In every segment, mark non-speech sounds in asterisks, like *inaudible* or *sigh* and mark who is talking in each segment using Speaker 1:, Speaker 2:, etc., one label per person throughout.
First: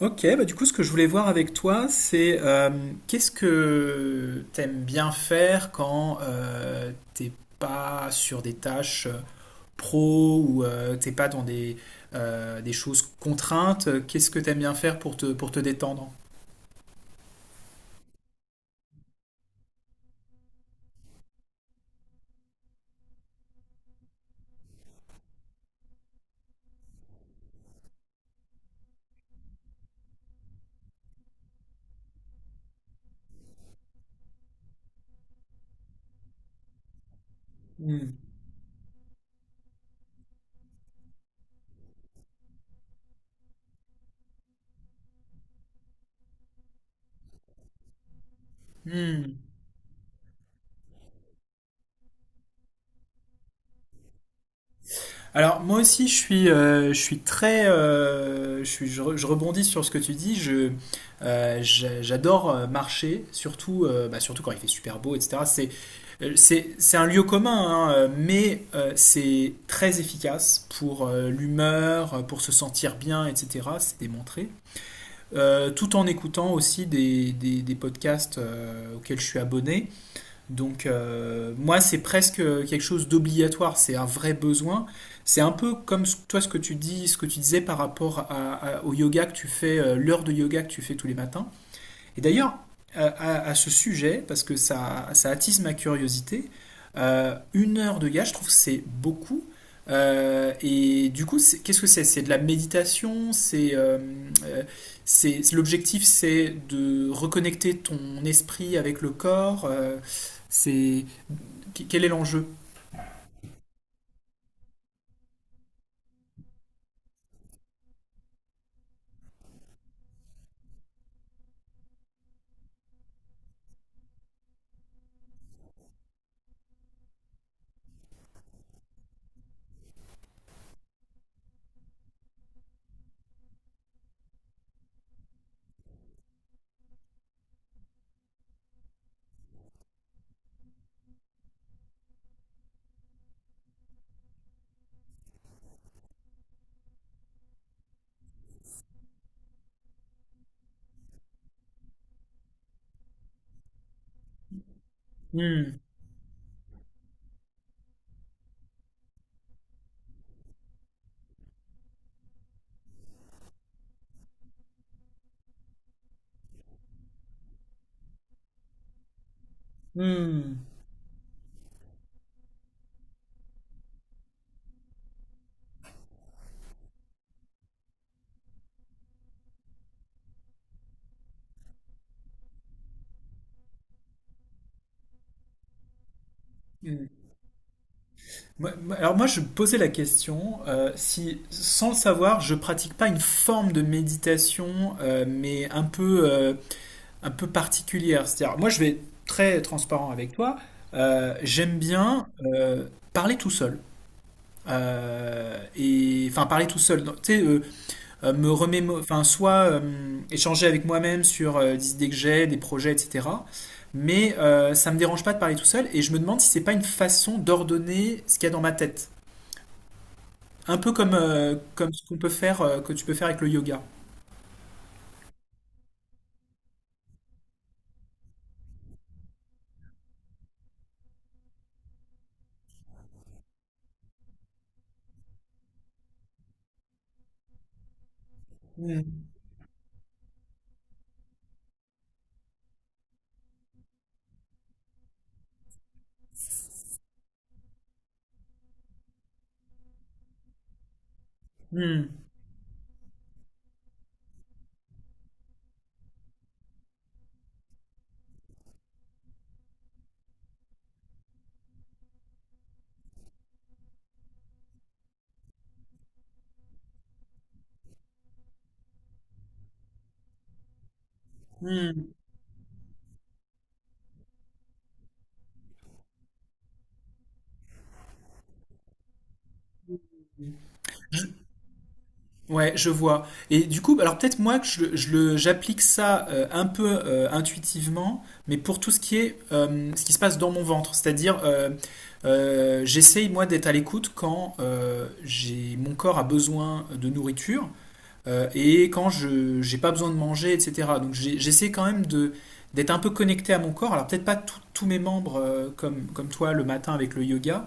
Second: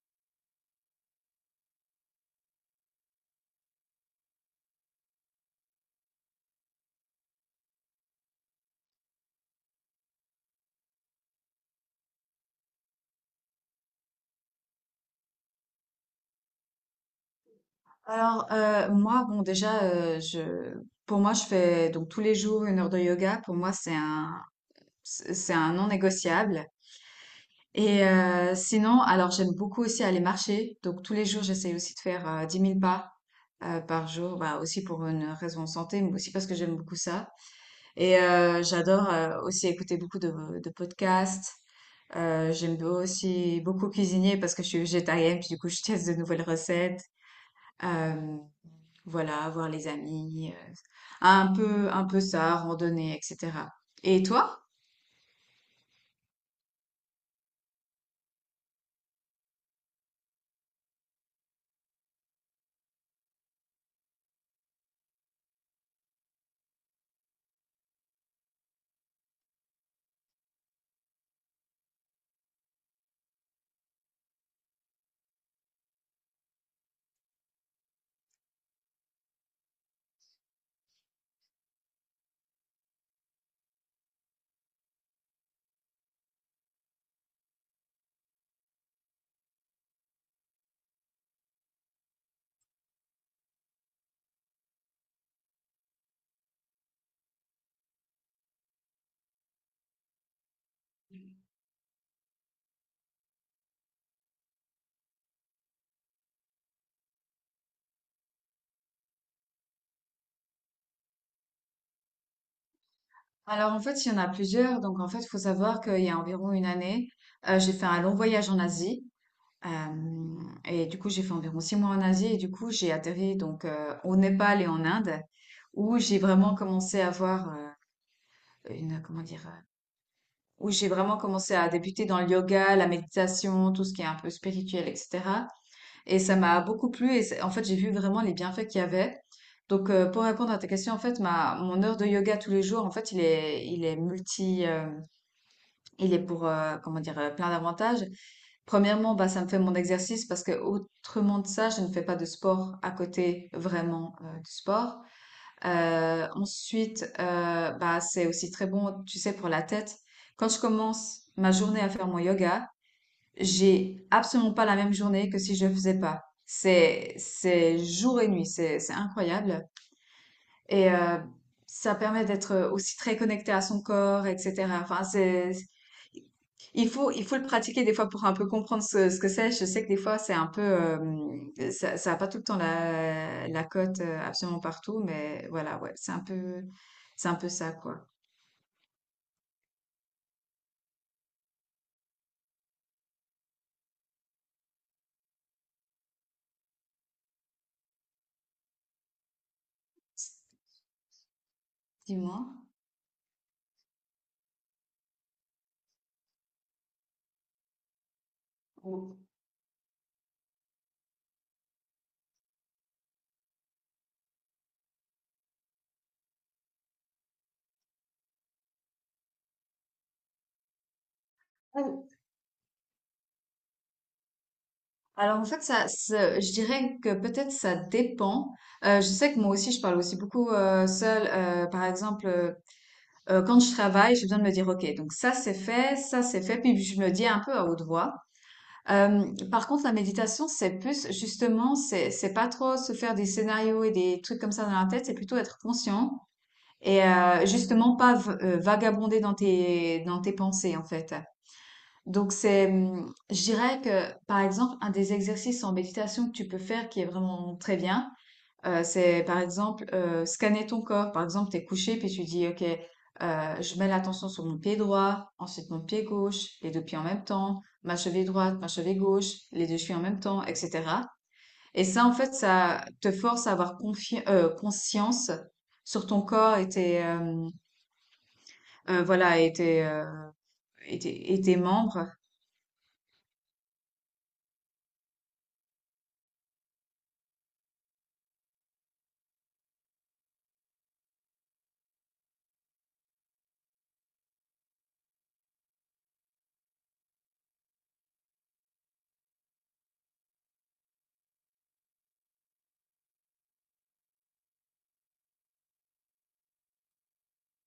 Speaker 1: Ok, bah du coup, ce que je voulais voir avec toi, c'est qu'est-ce que t'aimes bien faire quand t'es pas sur des tâches pro ou t'es pas dans des choses contraintes. Qu'est-ce que t'aimes bien faire pour te détendre?
Speaker 2: Alors, moi, bon, déjà, pour moi, je fais donc tous les jours 1 heure de yoga. Pour moi, c'est un non négociable. Et sinon, alors, j'aime beaucoup aussi aller marcher. Donc, tous les jours, j'essaye aussi de faire 10 000 pas par jour. Bah, aussi pour une raison de santé, mais aussi parce que j'aime beaucoup ça.
Speaker 1: Hmm.
Speaker 2: Et j'adore aussi écouter beaucoup de podcasts. J'aime aussi beaucoup cuisiner parce que je suis végétarienne, puis du coup, je teste de nouvelles recettes. Euh,
Speaker 1: Hmm.
Speaker 2: voilà, voir les amis, un peu ça, randonnée, etc. Et toi?
Speaker 1: Alors moi aussi je suis très, je, suis, je, re- je rebondis sur ce que tu dis. J'adore marcher, surtout quand il fait super beau, etc. C'est un lieu commun, hein, mais c'est très efficace pour l'humeur, pour se sentir bien, etc. C'est démontré. Tout en écoutant aussi des podcasts auxquels je suis abonné. Donc moi, c'est presque quelque chose d'obligatoire, c'est un vrai besoin. C'est un peu comme toi ce que tu dis, ce que tu disais par rapport à- au yoga que tu fais, l'heure de yoga que tu fais tous les matins. Et d'ailleurs, à ce sujet, parce que ça attise ma curiosité, une heure de gars, je trouve que c'est beaucoup. Et du coup, qu'est-ce que c'est? C'est de la méditation, euh, l'objectif, c'est de reconnecter ton esprit avec le corps. C'est Quel est l'enjeu?
Speaker 2: Alors en fait, il y en a plusieurs. Donc en fait, il faut savoir qu'il y a environ une année, j'ai fait un long voyage en Asie. Et du coup, j'ai fait environ 6 mois en Asie. Et du coup, j'ai atterri donc au Népal et en Inde, où j'ai vraiment commencé à voir une, comment dire, où j'ai vraiment commencé à débuter dans le yoga, la méditation, tout ce qui est un peu spirituel, etc. Et ça m'a beaucoup plu et c'est, en fait, j'ai vu vraiment les bienfaits qu'il y avait. Donc, pour répondre à ta question, en fait, mon heure de yoga tous les jours, en fait, il est multi, il est pour, comment dire, plein d'avantages. Premièrement, bah, ça me fait mon exercice parce que autrement de ça, je ne fais pas de sport à côté vraiment du sport.
Speaker 1: Hmm,
Speaker 2: Ensuite, bah, c'est aussi très bon, tu sais, pour la tête. Quand je commence ma journée à faire mon yoga, j'ai absolument pas la même journée que si je le faisais pas. C'est jour et nuit, c'est incroyable.
Speaker 1: hmm,
Speaker 2: Et ça permet d'être aussi très connecté à son corps, etc. Enfin, c'est, il faut le pratiquer des fois pour un peu comprendre ce que c'est. Je sais que des fois, c'est un peu, ça, ça a pas tout le temps la cote absolument partout, mais voilà, ouais,
Speaker 1: hmm.
Speaker 2: c'est un peu ça, quoi.
Speaker 1: Alors moi, je me posais la question si, sans le savoir, je pratique pas une forme de méditation, mais un peu particulière. C'est-à-dire, moi, je vais être très transparent avec toi. J'aime bien
Speaker 2: Dis-moi.
Speaker 1: euh, parler tout seul. Et enfin parler tout seul. Donc, tu sais,
Speaker 2: Bon.
Speaker 1: enfin soit échanger avec moi-même sur des idées que j'ai, des projets, etc. Mais ça me dérange pas de parler tout seul, et je me demande si c'est pas une façon d'ordonner ce qu'il y a dans ma tête. Un peu comme ce qu'on peut faire, que tu peux faire avec le yoga.
Speaker 2: Alors en fait, je dirais que peut-être ça dépend. Je sais que moi aussi, je parle aussi beaucoup seule. Par exemple, quand je travaille, j'ai besoin de me dire, OK, donc ça c'est fait, puis je me le dis un peu à haute voix. Euh,
Speaker 1: Hmm.
Speaker 2: par contre, la méditation, c'est plus justement, c'est pas trop se faire des scénarios et des trucs comme ça dans la tête, c'est plutôt être conscient et justement pas vagabonder dans tes pensées en fait.
Speaker 1: Hmm.
Speaker 2: Donc c'est, je dirais que par exemple, un des exercices en méditation que tu peux faire qui est vraiment très bien, c'est par exemple scanner ton corps. Par exemple, t'es couché puis tu dis, ok, je mets l'attention sur mon pied droit, ensuite mon pied gauche, les deux pieds en même temps, ma cheville droite, ma cheville gauche, les deux chevilles en même temps, etc. Et ça,
Speaker 1: Hmm.
Speaker 2: en fait, ça te force à avoir conscience sur ton corps et voilà, et et tes membres.
Speaker 1: Ouais, je vois. Et du coup, alors peut-être moi que j'applique ça un peu intuitivement, mais pour tout ce qui est ce qui se passe dans mon ventre, c'est-à-dire j'essaye moi d'être à l'écoute quand j'ai mon corps a besoin de nourriture et quand je j'ai pas besoin de manger, etc. Donc j'essaie quand même de d'être un peu connecté à mon corps. Alors peut-être pas tous mes membres comme, comme toi le matin avec le yoga,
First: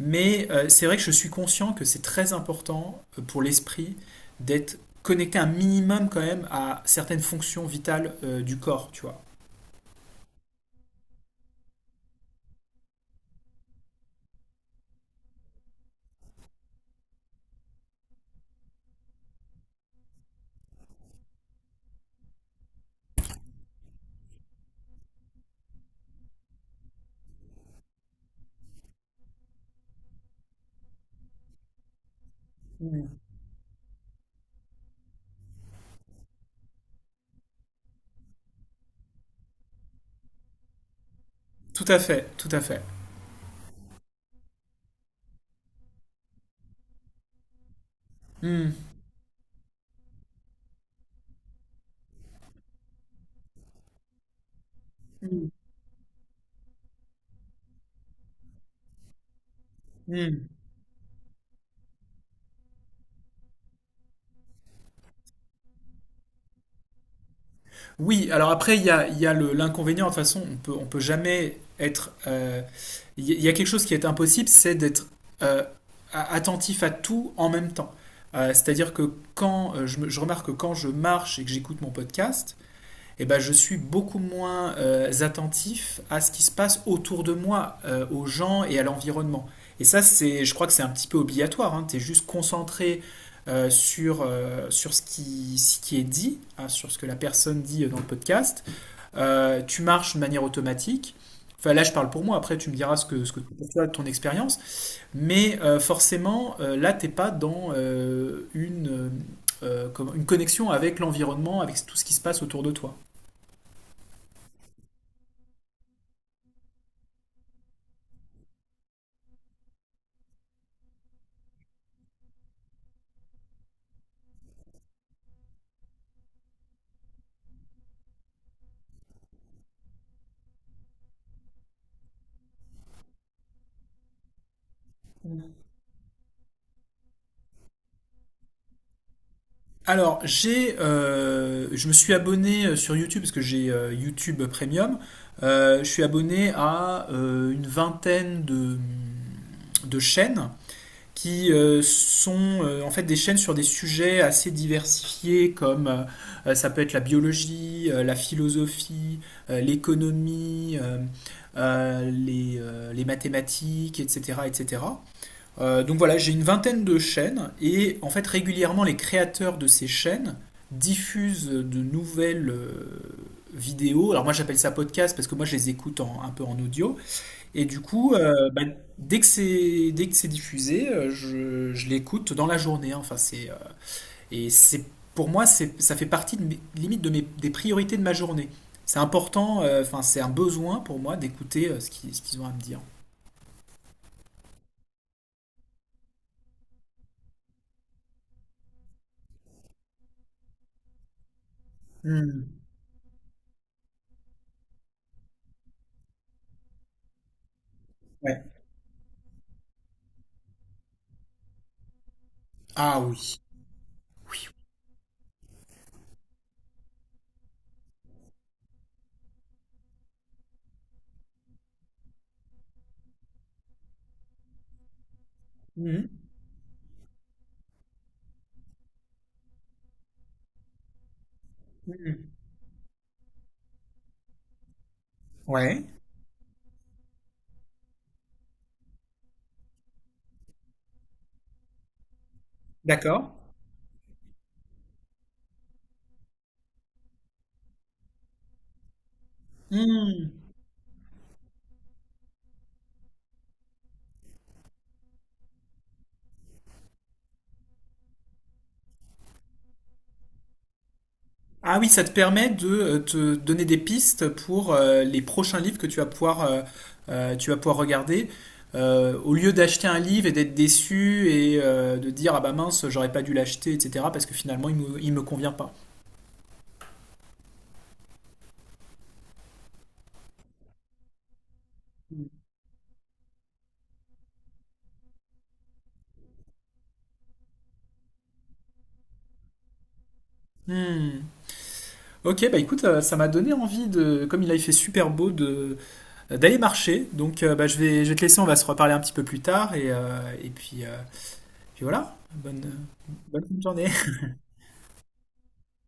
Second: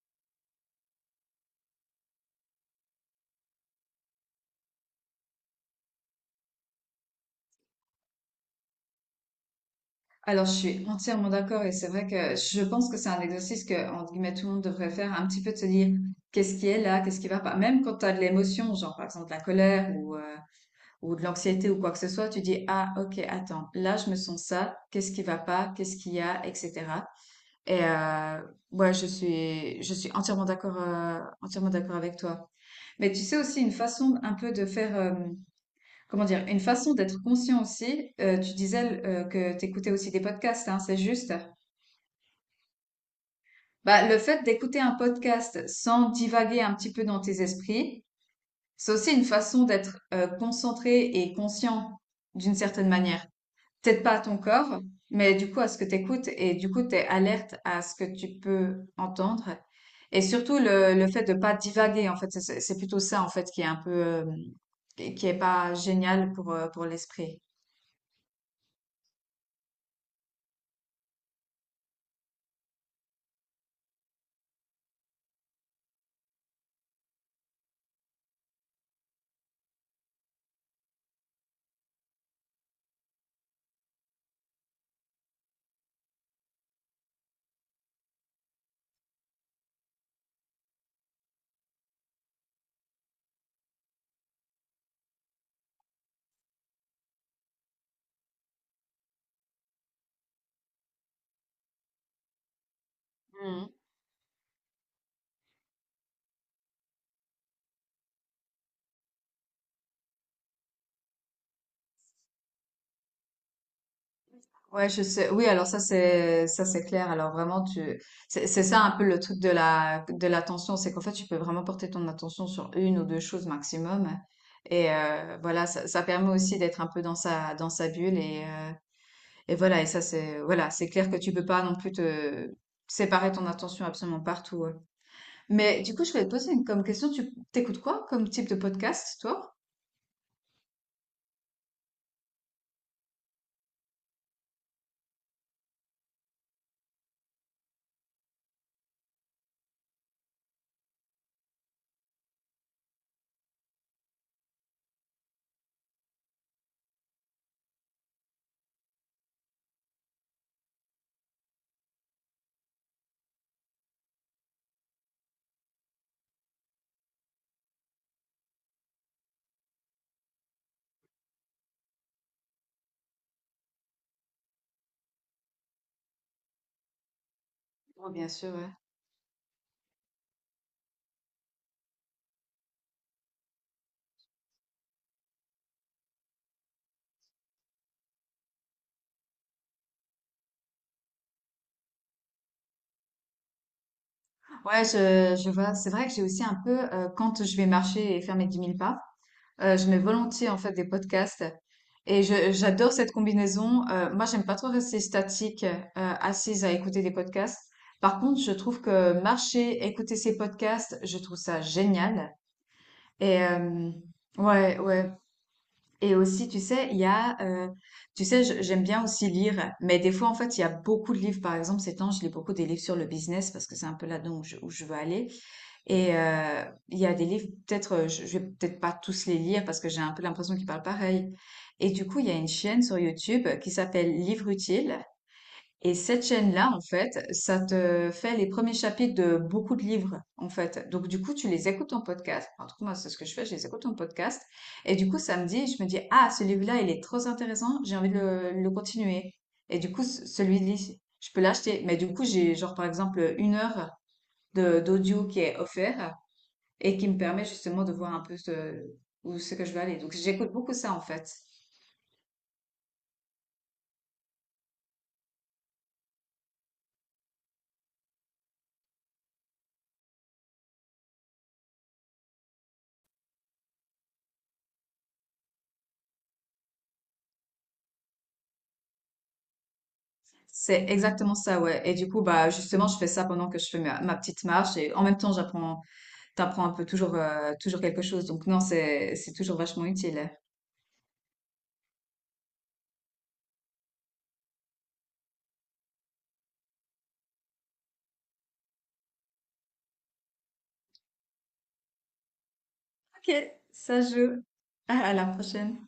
Speaker 1: mais c'est vrai que je suis conscient que c'est très important pour l'esprit d'être connecté un minimum quand même à certaines fonctions vitales du corps, tu vois.
Speaker 2: Alors, je suis entièrement d'accord et c'est vrai que je pense que c'est un exercice que, entre guillemets, tout le monde devrait faire, un petit peu de se dire qu'est-ce qui est là, qu'est-ce qui va pas. Même quand tu as de l'émotion, genre par exemple la colère ou de l'anxiété ou quoi que ce soit, tu dis, ah, ok, attends, là, je me sens ça, qu'est-ce qui va pas, qu'est-ce qu'il y a, etc. Et ouais, je suis entièrement d'accord avec toi. Mais tu sais aussi une façon un peu de faire, comment dire, une façon d'être conscient aussi. Tu disais que t'écoutais aussi des podcasts, hein, c'est juste.
Speaker 1: Tout à fait, tout à fait.
Speaker 2: Bah, le fait d'écouter un podcast sans divaguer un petit peu dans tes esprits,
Speaker 1: Hmm.
Speaker 2: c'est aussi une façon d'être concentré et conscient d'une certaine manière. Peut-être pas à ton corps, mais du coup à ce que tu écoutes et du coup tu es alerte à ce que tu peux entendre. Et
Speaker 1: Hmm.
Speaker 2: surtout le fait de pas divaguer, en fait, c'est plutôt ça en fait qui est un peu qui est pas génial pour l'esprit.
Speaker 1: Oui, alors après, il y a l'inconvénient. De toute façon, on peut jamais être il y a quelque chose qui est impossible, c'est d'être euh, attentif à tout en même temps. C'est-à-dire que quand je remarque que quand je marche et que j'écoute mon podcast, eh ben, je suis beaucoup moins attentif à ce qui se passe autour de moi, aux gens et à l'environnement. Et ça, je crois que c'est un petit peu obligatoire. Hein. Tu es juste concentré sur, ce qui est dit, hein, sur ce que la personne dit dans le podcast. Tu marches de manière automatique. Enfin, là, je parle pour moi. Après, tu me diras ce que
Speaker 2: Mhm.
Speaker 1: pour toi, ton expérience. Mais forcément, là, t'es pas dans comme une connexion avec l'environnement, avec tout ce qui se passe autour de toi.
Speaker 2: Ouais, je sais. Oui, alors ça c'est clair. Alors vraiment tu c'est ça un peu le truc de la de l'attention, c'est qu'en fait tu peux vraiment porter ton attention sur une ou deux choses maximum. Et voilà, ça permet aussi d'être un peu dans sa bulle et voilà, et ça c'est voilà, c'est clair que tu peux pas non plus te séparer ton attention absolument partout, hein. Mais du coup, je voulais te poser une, comme question, tu t'écoutes quoi comme type de podcast, toi?
Speaker 1: Alors, je me suis abonné sur YouTube parce que j'ai YouTube Premium. Je suis abonné à une vingtaine de chaînes qui sont en fait des chaînes sur des sujets assez diversifiés comme ça peut être la biologie, la philosophie, l'économie, les mathématiques, etc., etc. Donc voilà, j'ai une vingtaine de chaînes et en fait régulièrement les créateurs de ces chaînes diffusent de nouvelles vidéos. Alors moi j'appelle ça podcast parce que moi je les écoute un peu en audio. Et du
Speaker 2: Oh,
Speaker 1: coup,
Speaker 2: bien sûr,
Speaker 1: bah,
Speaker 2: ouais.
Speaker 1: dès que c'est diffusé, je l'écoute dans la journée. Hein. Enfin c'est et c'est pour moi, c'est ça fait partie de limite des priorités de ma journée. C'est important, enfin c'est un besoin pour moi d'écouter ce qu'ils ont à me dire.
Speaker 2: Ouais, je vois. C'est vrai que j'ai aussi un peu, quand je vais marcher et faire mes 10 000 pas, je mets volontiers en fait des podcasts et
Speaker 1: Hmm.
Speaker 2: j'adore cette combinaison. Moi, j'aime pas trop rester statique, assise à écouter des podcasts. Par
Speaker 1: Ouais.
Speaker 2: contre, je trouve que marcher, écouter ces podcasts, je trouve ça génial.
Speaker 1: Ah oui.
Speaker 2: Et
Speaker 1: Oui.
Speaker 2: ouais. Et aussi, tu sais, tu sais, j'aime bien aussi lire, mais des fois, en fait, il y a beaucoup de livres. Par exemple, ces temps, je lis beaucoup des livres sur le business parce que c'est un peu là-dedans où je veux aller. Et il y a des livres, peut-être, je vais peut-être pas tous les lire parce que j'ai un peu l'impression qu'ils parlent pareil. Et du coup, il y
Speaker 1: Mhm.
Speaker 2: a une chaîne sur YouTube qui s'appelle Livre Utile.
Speaker 1: Ouais,
Speaker 2: Et cette chaîne-là, en fait, ça te fait les premiers chapitres de beaucoup de livres, en fait. Donc, du coup, tu les écoutes en podcast. Enfin, en tout cas, moi, c'est ce
Speaker 1: d'accord.
Speaker 2: que je fais, je les écoute en podcast. Et du coup, ça me dit, je me dis, ah, ce livre-là, il est trop intéressant, j'ai envie de le continuer. Et du coup,
Speaker 1: Hmm.
Speaker 2: celui-là, je peux l'acheter. Mais du coup, j'ai, genre, par exemple, 1 heure d'audio qui est offert et qui me permet justement de voir un peu où c'est que je veux aller. Donc, j'écoute beaucoup ça, en fait.
Speaker 1: Ah oui, ça te permet de te donner des pistes pour les prochains livres que tu vas pouvoir regarder. Au lieu d'acheter un livre et d'être déçu et de dire ah bah mince, j'aurais pas dû l'acheter, etc. parce que finalement il me convient pas.
Speaker 2: C'est exactement ça, ouais. Et du coup, bah, justement, je fais ça pendant que je fais ma petite marche et en même temps, t'apprends un peu toujours, toujours quelque chose. Donc, non, c'est toujours vachement utile.
Speaker 1: Hmm. Ok, bah écoute, ça m'a donné envie de, comme il a fait super beau, de d'aller marcher. Donc bah, je vais te laisser, on va se reparler un petit peu plus tard et puis, voilà. Bonne,
Speaker 2: Ok,
Speaker 1: bonne journée.
Speaker 2: ça joue. *laughs* À la prochaine.